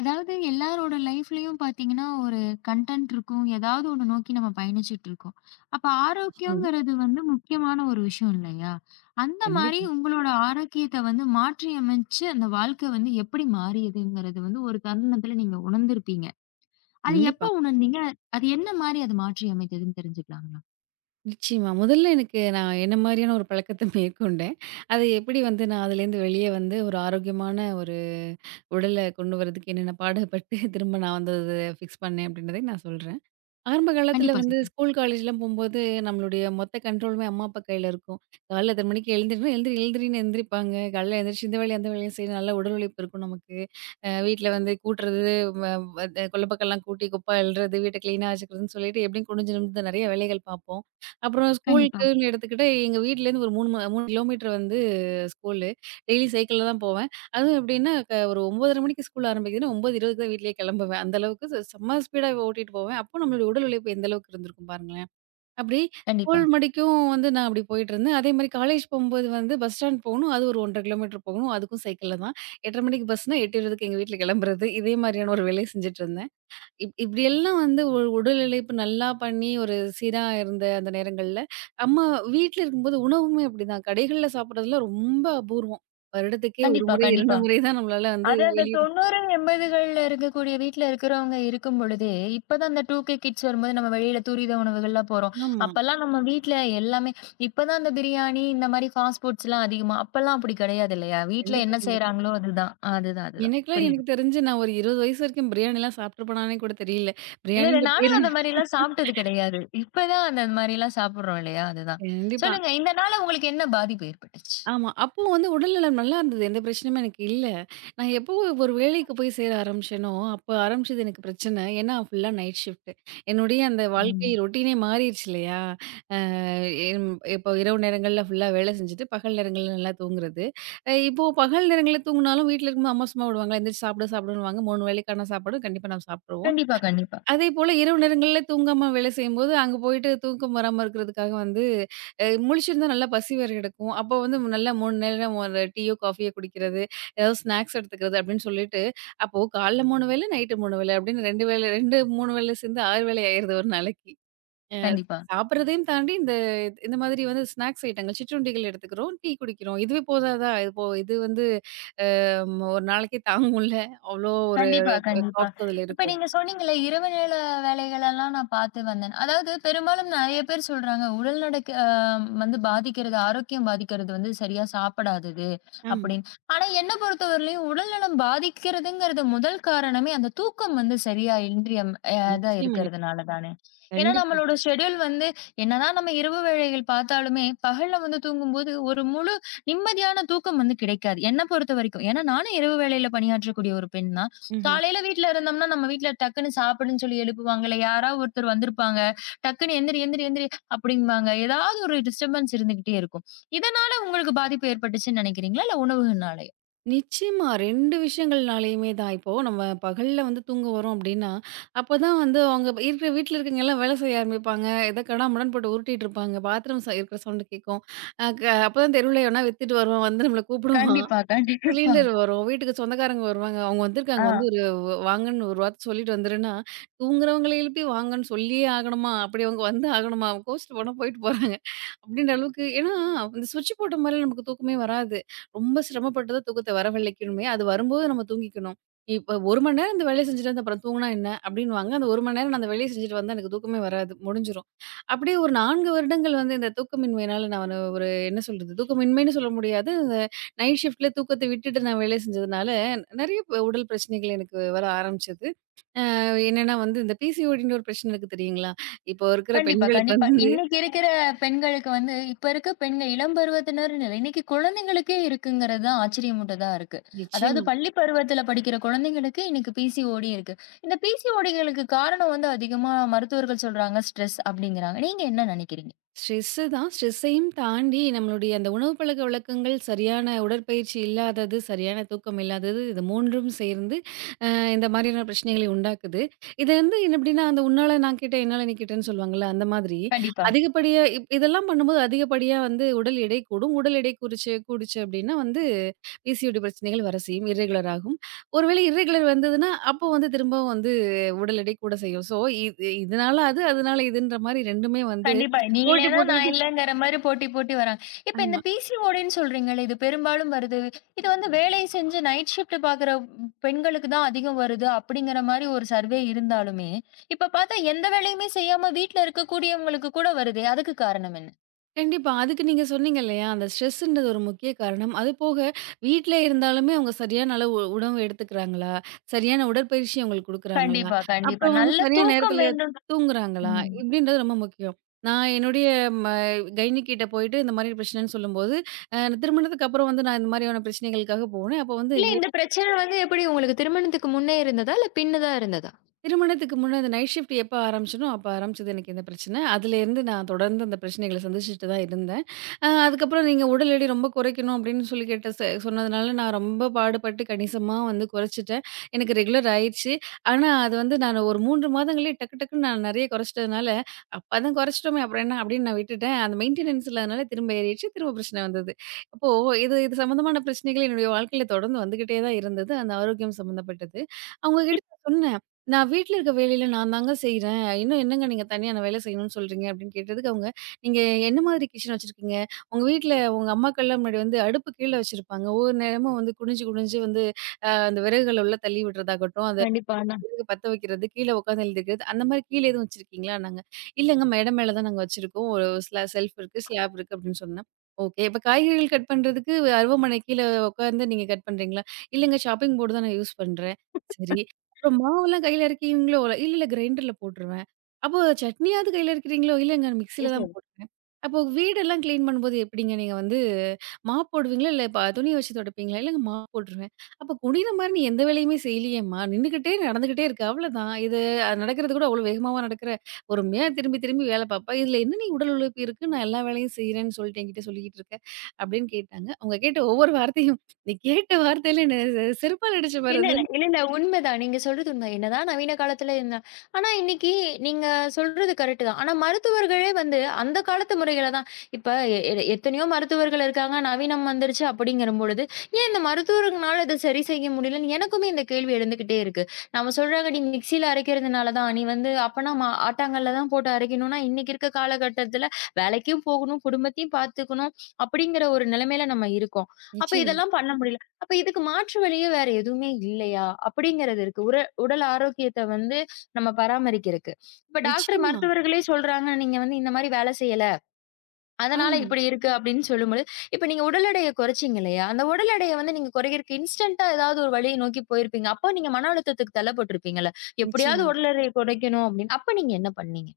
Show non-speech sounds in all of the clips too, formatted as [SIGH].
அதாவது எல்லாரோட லைஃப்லயும் பாத்தீங்கன்னா, ஒரு கன்டென்ட் இருக்கும். ஏதாவது ஒண்ணு நோக்கி நம்ம பயணிச்சுட்டு இருக்கோம். அப்ப நிச்சயமா. ஆரோக்கியங்கிறது வந்து முக்கியமான ஒரு விஷயம் இல்லையா? அந்த மாரி கண்டிப்பா, உங்களோட ஆரோக்கியத்த வந்து மாற்றி அமைச்சு, அந்த வாழ்க்கை வந்து எப்படி மாறியதுங்கிறது வந்து ஒரு தருணத்துல நீங்க உணர்ந்திருப்பீங்க. அது கண்டிப்பா. எப்ப உணர்ந்தீங்க? அது என்ன மாரி அது மாற்றி அமைத்ததுன்னு தெரிஞ்சுக்கலாங்களா? நிச்சயமா. முதல்ல எனக்கு நான் என்ன மாரியான ஒரு பழக்கத்த [LAUGHS] மேற்கொண்டேன். அது எப்படி வந்து நான் அதுலேருந்து வெளியே வந்து ஒரு ஆரோக்கியமான ஒரு உடல கொண்டு வரதுக்கு என்னென்ன பாடுபட்டு [LAUGHS] திரும்ப நான் வந்து அத ஃபிக்ஸ் பண்ணேன் அப்படின்றதை நான் சொல்றேன். ஆரம்ப காலத்துல கண்டிப்பா வந்து சொல்லுங்க. ஸ்கூல், காலேஜ்லாம் போம்போது, நம்மளுடைய மொத்த கண்ட்ரோலுமே அம்மா, அப்பா கையில இருக்கும். காலைல 8 மணிக்கு எழுந்திரினா, எழுந்திரி எழுந்திரின்னு எந்திரிப்பாங்க. காலைல எந்திரிச்சு இந்த வேலையும், அந்த வேலையும் செய்ய நல்ல உடல் உழைப்பு இருக்கும் நமக்கு. வீட்ல வந்து கூட்டுறது, வ வ கொல்லப்பக்கம்லாம் கூட்டி, குப்பை அள்ளுறது, வீட்ட கிளீனா வச்சுக்கிறதுன்னு சொல்லிட்டு எப்படியும் குனிஞ்சு நிமிந்து நெறைய வேலைகள் பார்ப்போம். அப்புறம் கண்டிப்பா. ஸ்கூலுக்குன்னு எடுத்துக்கிட்டா, எங்க வீட்லேருந்து ஒரு 3 3 கிலோமீட்டர் வந்து ஸ்கூலு. டெய்லி சைக்கிள்ல தான் போவேன். அதுவும் எப்படின்னா, ஒரு 9:30 மணிக்கு ஸ்கூல் ஆரம்பிக்குதுன்னா, 9:20க்கு தான் வீட்லயே கெளம்புவேன். அந்த அளவுக்கு செம்ம ஸ்பீடா ஓட்டிட்டு போவேன். அப்போ நம்மளுடைய உடல் உழைப்பு எந்த அளவுக்கு இருந்திருக்கும் பாருங்களேன். அப்படி ஸ்கூல் கண்டிப்பா. மடிக்கும் வந்து நான் அப்படி போயிட்டுருந்தேன். அதேமாரி காலேஜ் போம்போது வந்து பஸ் ஸ்டாண்ட் போகணும். அது ஒரு 1 1/2 கிலோமீட்டர் போகணும். அதுக்கும் சைக்கிள்ல தான். 8:30 மணிக்கு பஸ்னா 8:20க்கு எங்க வீட்ல கெளம்புறது. இதே மாதிரியான ஒரு வேலைய செஞ்சுட்டுருந்தேன். இப்படியெல்லாம் வந்து ஒரு உடல் உழைப்பு நல்லா பண்ணி ஒரு சீரா இருந்த அந்த நேரங்கள்ல, அம்மா வீட்ல இருக்கும்போது உணவுமே அப்படிதான். கடைகள்ல சாப்பிடுறதுல ரொம்ப அபூர்வம். வருடத்துக்கே 1 கண்டிப்பா, முறை, 2 கண்டிப்பா. முறை தான் நம்மளால வந்து அது அந்த வெளிய 90 80கள்ல இருக்கக்கூடிய வீட்ல இருக்கிறவங்க இருக்கும் பொழுதே, இப்பதான் அந்த 2கே கிட்ஸ் வரும்போது நம்ம வெளியில துரித உணவுகள்லாம் போறோம். ஆமா. அப்பல்லாம் நம்ம வீட்ல எல்லாமே இப்பதான் அந்த பிரியாணி இந்த மாரி ஃபாஸ்ட் ஃபுட்ஸ்லாம் அதிகமா, அப்பல்லாம் அப்படி கிடையாது இல்லையா? வீட்ல கண்டிப்பா, என்ன கண்டிப்பா. செய்றாங்களோ அதுதான். அதுதான், அதுதான். எனக்கெல்லாம் புரியுது. எனக்கு தெரிஞ்சு நான் ஒரு 20 வயசு வரைக்கும் பிரியாணிலாம் சாப்பிட்டுருப்பனானே கூட தெரியல. இல்ல, இல்ல. பிரியாணின்ற நானும் பேரு அந்த மாரிலாம் சாப்பிட்டது கிடையாது. இப்பதான் அந்த மாரிலாம் சாப்பிடுறோம் இல்லையா? அதுதான். கண்டிப்பா. சொல்லுங்க. இந்த நாள உங்களுக்கு என்ன பாதிப்பு ஏற்பட்டுச்சு? ஆமா. அப்போ வந்து உடல்நலம் நல்லா இருந்தது. எந்த பிரச்சனையுமே எனக்கு இல்ல. நான் எப்போ ஒரு வேலைக்கு போய் சேர ஆரம்பிச்சேனோ, அப்போ ஆரம்பிச்சது எனக்கு பிரச்சனை. ஏன்னா ஃபுல்லா நைட் ஷிஃப்ட். என்னுடைய அந்த வாழ்க்கை ம். ரொட்டீனே மாறிருச்சு இல்லையா? அ எம் இப்போ இரவு நேரங்கள்ல ஃபுல்லா வேலை செஞ்சுட்டு, பகல் நேரங்கள்ல நல்லா தூங்குறது. இப்போ பகல் நேரங்கள்ல தூங்குனாலும் வீட்ல இருக்கும்போது அம்மா சும்மா விடுவாங்களா? "எந்திரிச்சு சாப்பிடு சாப்பிடுன்னுவாங்க." 3 வேளைக்கான சாப்பாடு கண்டிப்பா நம்ம சாப்பிட்டுருவோம். கண்டிப்பா, கண்டிப்பா, அதேபோல இரவு நேரங்கள்ல தூங்காம வேலை செய்யும்போது, அங்க போயிட்டு தூக்கம் வராம இருக்கிறதுக்காக வந்து, முழிச்சிருந்தா நல்லா பசி வேற எடுக்கும். அப்போ வந்து நல்லா 3 நேரம் ஒரு டீயோ, காஃபியோ குடிக்கிறது, ஏதாவது ஸ்நாக்ஸ் எடுத்துக்கிறது அப்படின்னு சொல்லிட்டு, அப்போ காலைல 3 வேளை, நைட்டு 3 வேளை அப்படின்னு 2 வேளை 2, 3 வேளை சேர்ந்து 6 வேளை ஆயிருது ஒரு நாளைக்கு. கண்டிப்பா. சாப்பிடுறதையும் தாண்டி இந்த இந்த மாதிரி வந்து ஸ்நாக்ஸ் ஐட்டங்கள், சிற்றுண்டிகள் எடுத்துக்கிறோம், டீ குடிக்கிறோம். இதுவே போதாதா? இப்போ இது வந்து ஒரு நாளைக்கு தாங்கும்ல. அவ்ளோ ஒரு கண்டிப்பா, கண்டிப்பா. காப்ஸ் அதுல இப்ப இருக்கும். நீங்க சொன்னீங்கல்ல, இரவு நேர வேலைகளெல்லாம் நான் பார்த்து வந்தேன். அதாவது பெரும்பாலும் நெறைய பேர் சொல்றாங்க, உடல் நடக்க வந்து பாதிக்கிறது, ஆரோக்கியம் பாதிக்கிறது வந்து சரியா சாப்பிடாதது ஆமா. அப்படின்னு. ஆனா என்ன பொறுத்தவரையிலயும் உடல்நலம் பாதிக்கிறதுங்கிறது முதல் காரணமே அந்த தூக்கம் வந்து சரியா இன்றியம் இதா நிச்சயமா. இருக்கிறதுனால தானே. ஏன்னா கண்டிப்பா. நம்மளோட ஷெட்யூல் வந்து என்னதான் நம்ம இரவு வேளைகள் பார்த்தாலுமே, பகல்ல வந்து தூங்கும்போது ஒரு முழு நிம்மதியான தூக்கம் வந்து கிடைக்காது. என்ன பொறுத்தவரைக்கும். ஏன்னா நானும் இரவு வேளையில பணியாற்றக்கூடிய ஒரு பெண் தான். ம்ஹ்ம். காலையில வீட்ல இருந்தோம்னா, நம்ம வீட்ல டக்குன்னு சாப்பிடுன்னு சொல்லி எழுப்புவாங்கல்ல. யாராவது ஒருத்தர் வந்திருப்பாங்க. டக்குன்னு "எந்திரி, எந்திரி, எந்திரி" அப்படிம்பாங்க. ஏதாவது ஒரு டிஸ்டர்பன்ஸ் இருந்துகிட்டே இருக்கும். இதனால உங்களுக்கு பாதிப்பு ஏற்பட்டுச்சுன்னு நினைக்கிறீங்களா? இல்ல உணவுகள்னாலயா? நிச்சயமா 2 விஷயங்கள்னாலயுமே தான். இப்போ நம்ம பகல்ல வந்து தூங்க வரோம் அப்டின்னா, அப்பதான் வந்து அவங்க இருக்கிற வீட்ல இருக்கவங்க எல்லாம் வேலை செய்ய ஆரம்பிப்பாங்க. ஏதோ கடாமுடான்னு போட்டு உருட்டிட்டு இருப்பாங்க. பாத்ரூம் இருக்கிற சவுண்ட் கேட்கும். அ க அப்பதான் தெருவுல எவனா வித்துட்டு வருவான் வந்து நம்மள கூப்பிடுவான். கண்டிப்பா, கண்டிப்பா. சிலிண்டர் வரும். வீட்டுக்கு சொந்தக்காரங்க வருவாங்க. அவங்க வந்திருக்காங்க ஆ. வந்து ஒரு வாங்கன்னு ஒரு வார்த்தை சொல்லிட்டு வந்துருன்னா, தூங்குறவங்கள எழுப்பி வாங்கன்னு சொல்லியே ஆகணுமா? அப்படி அவங்க வந்து ஆகணுமா? கோச்சுட்டு போனா போயிட்டு போறாங்க. அப்படின்ற அளவுக்கு ஏன்னா, இந்த சுவிட்ச் போட்ட மாரிலாம் நமக்கு தூக்கமே வராது. ரொம்ப சிரமப்பட்டு தான் தூக்கத்த வரவழைக்கணுமே. அது வரும்போது நம்ம தூங்கிக்கணும். இப்ப 1 மணி நேரம் இந்த வேலைய செஞ்சுட்டு வந்து அப்புறம் தூங்குனா என்ன? அப்படின்னுவாங்க. அந்த 1 மணி நேரம் நான் அந்த வேலைய செஞ்சுட்டு வந்தா எனக்கு தூக்கமே வராது. முடிஞ்சிரும். அப்படியே ஒரு 4 வருடங்கள் வந்து இந்த தூக்கமின்மையினால நான் ஒரு என்ன சொல்றது? தூக்கமின்மைன்னு சொல்ல முடியாது. நைட் ஷிஃப்ட்ல தூக்கத்த விட்டுட்டு நான் வேலை செஞ்சதுனால, நெறைய உடல் பிரச்சனைகள் எனக்கு வர ஆரம்பிச்சது. அ என்னன்னா வந்து இந்த பிசிஓடின்னு ஒரு பிரச்சனை இருக்கு தெரியுங்களா? இப்போ இருக்கிற கண்டிப்பா, பெண்களுக்கு கண்டிப்பா. வந்து இன்னைக்கு இருக்கிற பெண்களுக்கு வந்து இப்ப இருக்க பெண்கள் இளம் பருவத்தினர்ன்னு இல்ல. இன்னைக்கு குழந்தைங்களுக்கே இருக்குங்கிறது தான் ஆச்சரியமூட்டதா இருக்கு. அதாவது நிச்சயமா. பள்ளி பருவத்தில படிக்கிற குழந்தைங்களுக்கு இன்னைக்கு பிசிஓடி இருக்கு. இந்த பிசிஓடிகளுக்கு காரணம் வந்து அதிகமா மருத்துவர்கள் சொல்றாங்க, ஸ்ட்ரெஸ் அப்படிங்கிறாங்க. நீங்க என்ன நினைக்கிறீங்க? ஸ்ட்ரெஸ்ஸு தான். ஸ்ட்ரெஸ்ஸையும் தாண்டி நம்மளுடைய அந்த உணவு பழக்கவழக்கங்கள், சரியான உடற்பயிற்சி இல்லாதது, சரியான தூக்கம் இல்லாதது, இது 3ம் சேர்ந்து அ இந்த மாரியான பிரச்சனைகளை உண்டாக்குது. இது வந்து என்ன அப்டின்னா, அந்த "உன்னால நான் கெட்டேன், என்னால நீ கெட்டேன்னு" சொல்லுவாங்கல்ல, அந்த மாதிரி கண்டிப்பா. அதிகப்படியா இதெல்லாம் பண்ணும்போது அதிகப்படியா வந்து உடல் எடை கூடும். உடல் எடை குறிச்சு கூடுச்சு அப்டின்னா வந்து பிசிஓடி பிரச்சனைகள் வர செய்யும். இர்ரெகுலர் ஆகும். ஒருவேளை இர்ரெகுலர் வந்ததுன்னா, அப்போ வந்து திரும்பவும் வந்து உடல் எடை கூட செய்யும். ஸோ, இது இதனால அது, அதனால இதுன்ற மாரி 2மே வந்து கண்டிப்பா. நீ போட்டி இல்லன்னா நான் போட்டுக்கிட்டு. இல்லங்கிற மாரி போட்டி போட்டி வராங்க. இப்ப இந்த ஆமா. பிசிஓடின்னு சொல்றீங்கல்ல, இது பெரும்பாலும் வருது. இது வந்து வேலை செஞ்சு நைட் ஷிஃப்ட் பாக்குற பெண்களுக்கு தான் அதிகம் வருது அப்படிங்கிற மாரி ஒரு சர்வே இருந்தாலுமே, இப்ப பார்த்தா எந்த வேலையுமே செய்யாம வீட்ல இருக்கக்கூடியவங்களுக்கு கூட வருதே. அதுக்கு காரணம் என்ன? கண்டிப்பா. அதுக்கு நீங்க சொன்னீங்க இல்லையா? அந்த ஸ்ட்ரெஸ்ன்றது ஒரு முக்கிய காரணம். அதுபோக வீட்ல இருந்தாலுமே அவங்க சரியான அளவு உணவு எடுத்துக்கிறாங்களா? சரியான உடற்பயிற்சி அவங்களுக்கு குடுக்குறாங்களா? கண்டிப்பா, கண்டிப்பா. அப்புறம் வந்து நல்ல சரியான தூக்கம் நேரத்துல வேண்டும். தூங்குறாங்களா? ம். இப்படின்றது ரொம்ப முக்கியம். நான் என்னுடைய ம கைனிக் கிட்ட போயிட்டு இந்த மாரி பிரச்சனைன்னு சொல்லும்போது, அ திருமணத்துக்கு அப்புறம் வந்து நான் இந்த மாரியான பிரச்சனைகளுக்காக போனேன். அப்போ வந்து இல்ல இந்த பிரச்சனை வந்து எப்படி உங்களுக்கு திருமணத்துக்கு முன்னே இருந்ததா? இல்ல பின்ன தான் இருந்ததா? திருமணத்துக்கு முன்ன அந்த நைட் ஷிஃப்ட் எப்ப ஆரம்பிச்சனோ, அப்ப ஆரம்பிச்சது எனக்கு இந்த பிரச்சன. அதுலேருந்து நான் தொடர்ந்து அந்த பிரச்சனைகள சந்திச்சுட்டு தான் இருந்தேன். அதுக்கப்புறம் நீங்க உடல் எடை ரொம்ப குறைக்கணும் அப்படின்னு சொல்லி கேட்ட சொன்னதுனால நான் ரொம்ப பாடுபட்டு கணிசமா வந்து குறைச்சுட்டேன். எனக்கு ரெகுலர் ஆயிருச்சு. ஆனா அது வந்து நான் ஒரு 3 மாதங்களே டக்கு டக்குன்னு நான் நெறைய குறைச்சிட்டதுனால, "அப்பதான் குறைச்சிட்டோமே அப்புறம் என்ன?" அப்படின்னு நான் விட்டுட்டேன். அந்த மெயின்டனன்ஸ் இல்லாதனால திரும்ப ஏறிடுச்சு. திரும்ப பிரச்சன வந்தது. அப்போ இது இது சம்மந்தமான பிரச்சனைகள் என்னுடைய வாழ்க்கையில தொடர்ந்து வந்துகிட்டே தான் இருந்தது. அந்த ஆரோக்கியம் சம்மந்தப்பட்டது. அவங்க கிட்ட இப் நான் சொன்னேன் நான் வீட்ல இருக்க வேலையில நான் தாங்க செய்றேன். இன்னும் என்னங்க நீங்க தனியா நான் வேலை செய்யணும்னு சொல்றீங்க அப்படின்னு கேட்டதுக்கு அவங்க, "நீங்க என்ன மாதிரி கிச்சன் வச்சிருக்கீங்க? உங்க வீட்ல உங்க அம்மாக்கள்லாம் முன்னாடி வந்து அடுப்பு கீழ வச்சிருப்பாங்க. ஒவ்வொரு நேரமும் வந்து குனிஞ்சு குனிஞ்சு வந்து அந்த விறகுகள் உள்ள தள்ளி விடுறதாகட்டும், அத கண்டிப்பா. நான் எடுத்து பத்த வைக்கிறது, கீழ உட்காந்து எழுதிக்கிறது, அந்த மாரி கீழ எதுவும் வச்சிருக்கீங்களான்னாங்க. இல்லங்க மேடை மேல தான் நாங்க வச்சிருக்கோம். ஒரு செல்ஃப் இருக்கு, ஸ்லாப் இருக்கு அப்டின்னு சொன்னேன். ஓகே. இப்ப காய்கறிகள் கட் பண்றதுக்கு அருவமனை கீழ உட்காந்து நீங்க கட் பண்றீங்களா? இல்லங்க ஷாப்பிங் போர்டு தான் நான் யூஸ் பண்றேன். சரி. அப்புறம் மாவெல்லாம் கையில அரைக்கிறீங்களோ? இல்ல, இல்ல கிரைண்டர்ல போட்டுருவேன். அப்போ சட்னியாவது கையில அரைக்கிறீங்களோ? இல்லங்க மிக்ஸில தான் பேசுறது போடுறேன். அப்போ வீடெல்லாம் கிளீன் பண்ணும்போது எப்டிங்க நீங்க வந்து மாப் போடுவீங்களா? இல்ல துணிய வச்சு துடைப்பீங்களா? இல்லங்க மாப் போட்டுருவேன். அப்ப குனியிற மாரி நீ எந்த வேலையுமே செய்யலையேம்மா! நின்னுகிட்டே நடந்துகிட்டே இருக்க. அவ்வளதான். இது அது நடக்கிறது கூட அவ்வளோ வேகமாவா நடக்கிற? பொறுமையா திரும்பி திரும்பி வேல பாப்பா! இதுல என்ன நீ உடல் உழைப்பு இருக்கு? நான் எல்லா வேலையும் செய்றேன்னு சொல்லிட்டு என்கிட்ட சொல்லிக்கிட்டு இருக்க? அப்படின்னு கேட்டாங்க. அவங்க கேட்ட ஒவ்வொரு வார்த்தையும் நீ கேட்ட வார்த்தையில என்ன செருப்பால அடிச்ச பாரு இல்ல, அது. இல்ல. இல்ல, இல்ல. உண்மைதான். நீங்க சொல்றது உண்மை. என்னதான் நவீன காலத்துல இருந்தா, ஆனா இன்னைக்கு நீங்க சொல்றது கரெக்ட் தான். ஆனா மருத்துவர்களே வந்து அந்த காலத்து முறைகள தான் இப்ப எ எ எத்தனையோ மருத்துவர்கள் இருக்காங்க. நவீனம் வந்துருச்சு அப்படிங்கிறபொழுது, ஏன் இந்த மருத்துவர்கள்னால இத சரி செய்ய முடியலன்னு எனக்குமே இந்த கேள்வி எழுந்துகிட்டே இருக்கு. நம்ம சொல்றாங்க, "நீ மிக்ஸியில அரைக்கிறதுனால தான். நீ வந்து அப்பன்னா ஆட்டாங்கல்ல தான் போட்டு அரைக்கணும்னா, இன்னைக்கு இருக்க காலகட்டத்துல வேலைக்கும் போகணும், குடும்பத்தையும் பார்த்துக்கணும்." அப்படிங்கிற ஒரு நிலைமையில நம்ம இருக்கோம். அப்ப நிச்சயமா, இதெல்லாம் பண்ண முடியல. அப்ப இதுக்கு மாற்று வழியே வேற எதுவுமே இல்லையா? அப்படிங்கிறது இருக்கு. உடல் ஆரோக்கியத்த வந்து நம்ம பராமரிக்கிறக்கு. இப்ப டாக்டர், நிச்சயமா. மருத்துவர்களே சொல்றாங்க, "நீங்க வந்து இந்த மாரி வேலை செய்யல. அதனால ஆமா. இப்படி இருக்கு." அப்படின்னு சொல்லும்பொழுது, இப்ப நீங்க உடல் எடைய குறைச்சீங்க இல்லையா? அந்த உடல் எடைய வந்து நீங்க குறைக்கிறக்கு இன்ஸ்டன்ட்டா ஏதாவது ஒரு வழிய நோக்கி போயிருப்பீங்க. அப்போ நீங்க மன அழுத்தத்துக்கு தள்ளப்பட்டுருப்பீங்கல்ல. நிச்சயமா. எப்படியாவது உடல் எடைய குறைக்கணும் அப்படின்னு. அப்ப நீங்க என்ன பண்ணீங்க?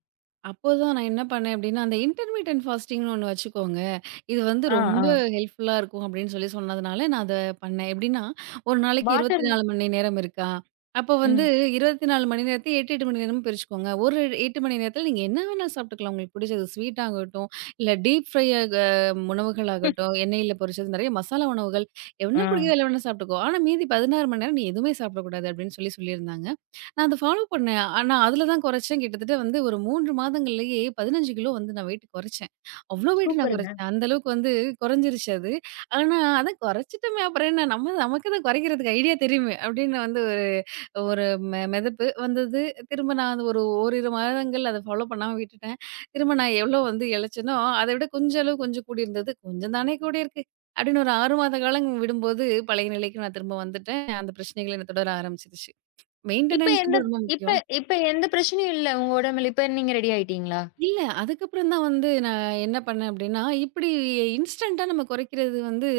அப்போதான் நான் என்ன பண்ணேன் அப்டின்னா, அந்த இன்டர்மிட்டன்ட் ஃபாஸ்டிங்ன்னு ஒண்ணு வச்சுக்கோங்க. இது வந்து ஆ, ரொம்ப ஆ. ஹெல்ப்ஃபுல்லா இருக்கும் அப்டின்னு சொல்லி சொன்னதுனால, நான் அத பண்ணேன். எப்டின்னா, ஒரு நாளைக்கு வாட்டர் மெலன். 24 மணி நேரம் இருக்கா? அப்போ வந்து ம். 24 மணி நேரத்த 8, 8 மணி நேரமா பிரிச்சுக்கோங்க. ஒரு 8 மணி நேரத்தில நீங்க என்ன வேணாலும் சாப்ட்டுக்கலாம். உங்களுக்கு பிடிச்சது ஸ்வீட் ஆகட்டும், இல்ல டீப் ஃப்ரை ஆக உணவுகள் ஆகட்டும், எண்ணெயில பொரிச்சது நெறைய மசாலா உணவுகள் என்ன ஆ. பிடிக்குதோ எல்லாம் வேணா சாப்ட்டுக்கோ. ஆனா மீதி 16 மணி நேரம் நீ எதுவுமே சாப்பிடக்கூடாது அப்டின்னு சொல்லி சொல்லியிருந்தாங்க. நான் அத ஃபாலோ பண்ணேன். ஆனா, அதுல தான் குறைச்சேன். கிட்டத்தட்ட வந்து ஒரு 3 மாதங்கள்லயே 15 கிலோ வந்து நான் வெயிட் குறைச்சேன். அவ்ளோ வெயிட் நான் சூப்பருங்க. குறைச்சேன். அந்த அளவுக்கு வந்து குறைஞ்சிருச்சு அது. ஆனா, அதான் குறைச்சுட்டோமே அப்புறம் என்ன? நம்ம நமக்கு தான் குறைக்கிறதுக்கு ஐடியா தெரியுமே! அப்படின்னு வந்து ஒரு ஒரு மெ மெதப்பு வந்தது. திரும்ப நான் அது ஒரு ஓரிரு மாதங்கள் அத ஃபாலோ பண்ணாம விட்டுட்டேன். திரும்ப நான் எவ்ளோ வந்து இளைச்சேனோ, அத விட கொஞ்ச அளவு கொஞ்சம் கூடியிருந்தது. "கொஞ்சம் தானே கூடியிருக்கு" அப்படின்னு ஒரு 6 மாத காலம் விடும்போது, பழைய நிலைக்கு நான் திரும்ப வந்துட்டேன். அந்த பிரச்சனைகள் என்ன தொடர ஆரம்பிச்சுருச்சு. இப்ப எந்த மெயின்டனன்ஸ்ன்றது ரொம்ப இப்ப முக்கியம். இப்ப எந்த பிரச்சனையும் இல்ல உங்க உடம்புல. இப்ப நீங்க ரெடி ஆயிட்டீங்களா? இல்ல. அதுக்கப்புறம் தான் வந்து நான் என்ன பண்ணேன் அப்டின்னா, இன்ஸ்டன்ட்டா நம்ம குறைக்கிறது வந்து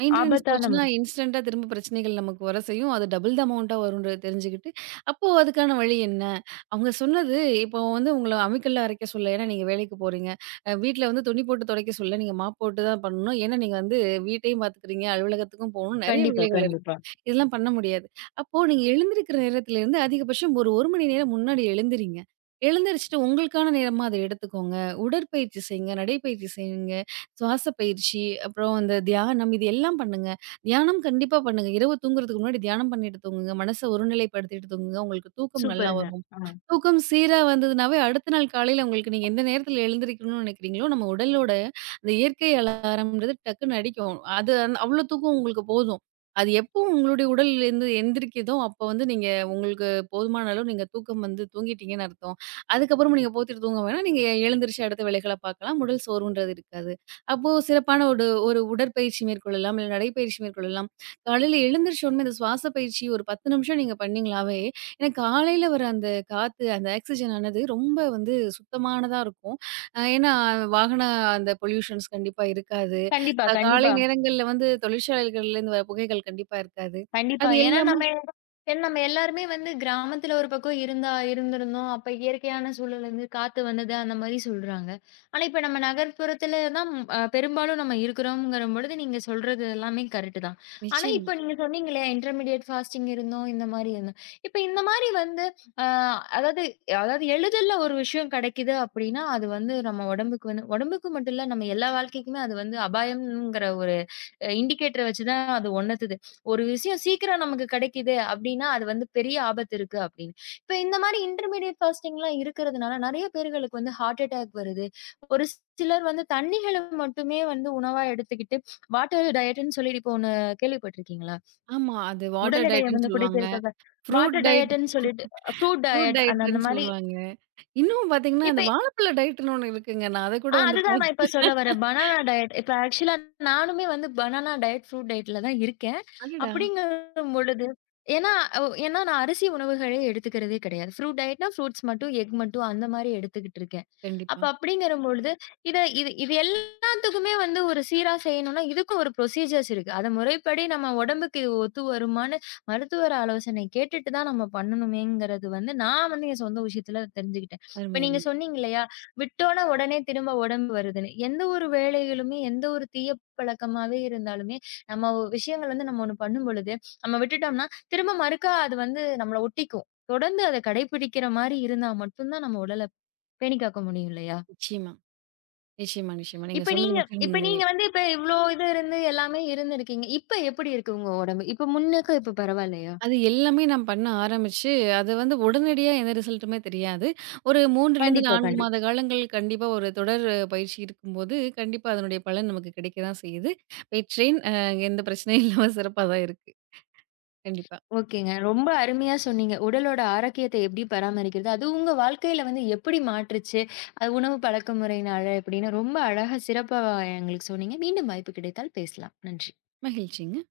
மெயின்டனன்ஸ் ஆபத்தான போச்சுன்னா, முறை. இன்ஸ்டன்ட்டா திரும்ப பிரச்சனைகள் நமக்கு வர செய்யும். அது டபுள் அமௌண்ட்டா வரும்ன்றத தெரிஞ்சுக்கிட்டு, அப்போ அதுக்கான வழி என்ன? அவங்க சொன்னது இப்போ வந்து உங்கள அம்மிக்கல்ல அரைக்க சொல்லல. ஏன்னா நீங்க வேலைக்கு போறீங்க. வீட்ல வந்து துணி போட்டு துடைக்க சொல்லல. நீங்க மாப் போட்டு தான் பண்ணணும். ஏன்னா நீங்க வந்து வீட்டையும் பார்த்துக்கிறீங்க, அலுவலகத்துக்கும் போகணும். நெறைய கண்டிப்பா, வேலைகள் இருக்கு. கண்டிப்பா. இதெல்லாம் பண்ண முடியாது. அப்போ நீங்க எழுந்திருக்கிற நேரத்திலேருந்து அதிகபட்சம் ஒரு 1 மணி நேரம் முன்னாடி எழுந்திரீங்க. எழுந்திரிச்சுட்டு உங்களுக்கான நேரமா அத எடுத்துக்கோங்க. உடற்பயிற்சி செய்யுங்க, நடைப்பயிற்சி செய்யுங்க, சுவாச பயிற்சி, அப்புறம் அந்த தியானம் இது எல்லாம் பண்ணுங்க. தியானம் கண்டிப்பா பண்ணுங்க. இரவு தூங்குறதுக்கு முன்னாடி தியானம் பண்ணிட்டு தூங்குங்க. மனச ஒருநிலைப்படுத்திட்டு தூங்குங்க. உங்களுக்கு தூக்கம் நல்லா சூப்பருங்க. வரும். ஆ. தூக்கம் சீரா வந்ததுனாவே அடுத்த நாள் காலையில உங்களுக்கு நீங்க எந்த நேரத்துல எழுந்திரிக்கணும்னு நினைக்கிறீங்களோ, நம்ம உடலோட அந்த இயற்கை அலாரம்ன்றது டக்குன்னு அடிக்கும். அது அவ்ளோ தூக்கம் உங்களுக்கு போதும். அது எப்போ உங்களுடைய உடல்லேருந்து எந்திரிக்குதோ, அப்போ வந்து நீங்க உங்களுக்கு போதுமான அளவு நீங்க தூக்கம் வந்து தூங்கிட்டீங்கன்னு அர்த்தம். அதுக்கப்புறமும் நீங்க போத்திட்டு தூங்க வேணாம். நீங்க எழுந்திரிச்சு அடுத்த வேலைகள பார்க்கலாம். உடல் சோர்வுன்றது இருக்காது. அப்போ சிறப்பான ஒரு ஒரு உடற்பயிற்சி மேற்கொள்ளலாம். இல்ல நடைப்பயிற்சி மேற்கொள்ளலாம். காலையில எழுந்திரிச்ச உடனே இந்த சுவாச பயிற்சி ஒரு 10 நிமிஷம் நீங்க பண்ணீங்களாவே, ஏன்னா காலையில வர அந்த காத்து, அந்த ஆக்ஸிஜன் ஆனது ரொம்ப வந்து சுத்தமானதா இருக்கும். ஏன்னா வாகன அந்த பொல்யூஷன்ஸ் கண்டிப்பா இருக்காது. கண்டிப்பா, காலை கண்டிப்பா. நேரங்கள்ல வந்து தொழிற்சாலைகள்லேருந்து வர புகைகள் கண்டிப்பா இருக்காது. கண்டிப்பா. அது எல்லாமே ஏன்னா நம்ம எல்லாருமே வந்து கிராமத்துல ஒரு பக்கம் இருந்தா இருந்திருந்தோம். அப்ப இயற்கையான சூழல்லேருந்து காத்து வந்தது அந்த மாரி சொல்றாங்க. ஆனா இப்ப நம்ம நகர்ப்புறத்துல தான் பெரும்பாலும் நம்ம இருக்கிறோம்ங்கிற பொழுது நீங்க சொல்றது எல்லாமே கரெக்ட் தான். ஆனா நிச்சயமா. இப்ப நீங்க சொன்னீங்களே இன்டர்மீடியேட் ஃபாஸ்டிங் இருந்தோம், இந்த மாரி இருந்தோம். இப்ப இந்த மாரி வந்து அ அதாவது அதாவது எளிதில ஒரு விஷயம் கிடைக்குது அப்படின்னா, அது வந்து நம்ம உடம்புக்கு வந்து உடம்புக்கு மட்டும் இல்ல நம்ம எல்லா வாழ்க்கைக்குமே அது வந்து அபாயம்ங்கிற இண்டிகேட்டர வச்சு தான் அது உணர்த்துது. ஒரு விஷயம் சீக்கிரம் நமக்கு கிடைக்குது அப்டின்னா, அது வந்து பெரிய ஆபத்து இருக்கு அப்டின்னு. இப்ப இந்த மாரி இன்டர்மீடியேட் ஃபாஸ்டிங்லாம் இருக்கிறதுனால நெறைய பேர்களுக்கு வந்து ஹார்ட் அட்டாக் வருது. ஒரு சிலர் வந்து தண்ணீகள மட்டுமே வந்து உணவா எடுத்துக்கிட்டு, வாட்டர் டயட்ன்னு சொல்லிட்டு இப்போ ஒண்ணு கேள்விப்பட்டுருக்கீங்களா? ஆமா. அது உடல் வாட்டர் எடைய டயட்ன்னு வந்து சொல்லுவாங்க. குறைக்கிறதுக்காக ஃப்ரூட் வாட்டர் டயட் டயட்ன்னு சொல்லிட்டு, ஃப்ரூட் ஃப்ரூட் டயட் அந்த அந்த டயட்டுன்னு மாரி சொல்லுவாங்க. இன்னும் பார்த்தீங்கன்னா, இப்ப அந்த வாழைப்பழ டயட்டுன்னு ஒண்ணு இருக்குங்க. நான் அத கூட ஆ வந்து அதுதான் பாத் நான் இப்ப சொல்ல வரேன். Banana diet. இப்ப ஆக்சுவலா நானுமே வந்து பனானா டயட், ஃப்ரூட் டயட்ல தான் இருக்கேன். அடடா! அப்படிங்கும் பொழுது ஏன்னா ஏன்னா நான் அரிசி உணவுகளே எடுத்துக்கிறதே கிடையாது. ஃப்ரூட் டயட்னா ஃப்ரூட்ஸ் மட்டும், எக் மட்டும் அந்த மாரி எடுத்துக்கிட்டு இருக்கேன். அப்ப கண்டிப்பா. அப்படிங்கிற பொழுது, இத இது இது எல்லாத்துக்குமே வந்து ஒரு சீரா செய்யணும்னா, இதுக்கும் ஒரு ப்ரொசீஜர்ஸ் இருக்கு. அத முறைப்படி நம்ம உடம்புக்கு இது ஒத்து வருமான்னு மருத்துவர் ஆலோசனை கேட்டுட்டு தான் நம்ம பண்ணணுமேங்கிறது வந்து நான் வந்து என் சொந்த விஷயத்துல தெரிஞ்சுக்கிட்டேன். இப்ப அருமை, நீங்க அருமை. சொன்னீங்க இல்லையா? விட்டோன உடனே திரும்ப உடம்பு வருதுன்னு. எந்த ஒரு வேலைகளுமே, எந்த ஒரு தீய பழக்கமாவே இருந்தாலுமே, நம்ம விஷயங்கள் வந்து நம்ம ஒண்ணு பண்ணும்பொழுது, நம்ம விட்டுட்டோம்னா, திரும்ப மறுக்கா அது வந்து நம்மள ஒட்டிக்கும். தொடர்ந்து அத கடைபிடிக்கிற மாரி இருந்தா மட்டும் தான் நம்ம உடல பேணி காக்க முடியும் இல்லையா? நிச்சயமா, நிச்சயமா, நிச்சயமா. நீங்க இப்ப சொன்னது நீங்க முற்றிலும் இப்ப உண்மையே. நீங்க வந்து இப்ப இவ்ளோ இது இருந்து எல்லாமே இருந்திருக்கீங்க. இப்ப எப்படி இருக்கு உங்க உடம்பு? இப்ப முன்னக்கும் இப்ப பரவால்லையா? அது எல்லாமே நான் பண்ண ஆரம்பிச்சு, அது வந்து உடனடியா எந்த ரிசல்ட்டுமே தெரியாது. ஒரு 3லிருந்து கண்டிப்பா, 4 கண்டிப்பா. மாத காலங்கள் கண்டிப்பா ஒரு தொடர் பயிற்சி இருக்கும்போது, கண்டிப்பா அதனுடைய பலன் நமக்கு கிடைக்க தான் செய்யுது. பெற்றேன். எந்த பிரச்சனையும் இல்லாம சிறப்பா தான் இருக்கு. கண்டிப்பா. ஓகேங்க. ரொம்ப அருமையா சொன்னீங்க. உடலோட ஆரோக்கியத்த எப்படி பராமரிக்கிறது? அது உங்க வாழ்க்கையில வந்து எப்படி மாற்றுச்சு? அது உணவு பழக்கமுறையினால எப்படின்னு ரொம்ப அழகா சிறப்பா எங்களுக்கு சொன்னீங்க. மீண்டும் வாய்ப்பு கிடைத்தால் பேசலாம். நன்றி. மகிழ்ச்சிங்க.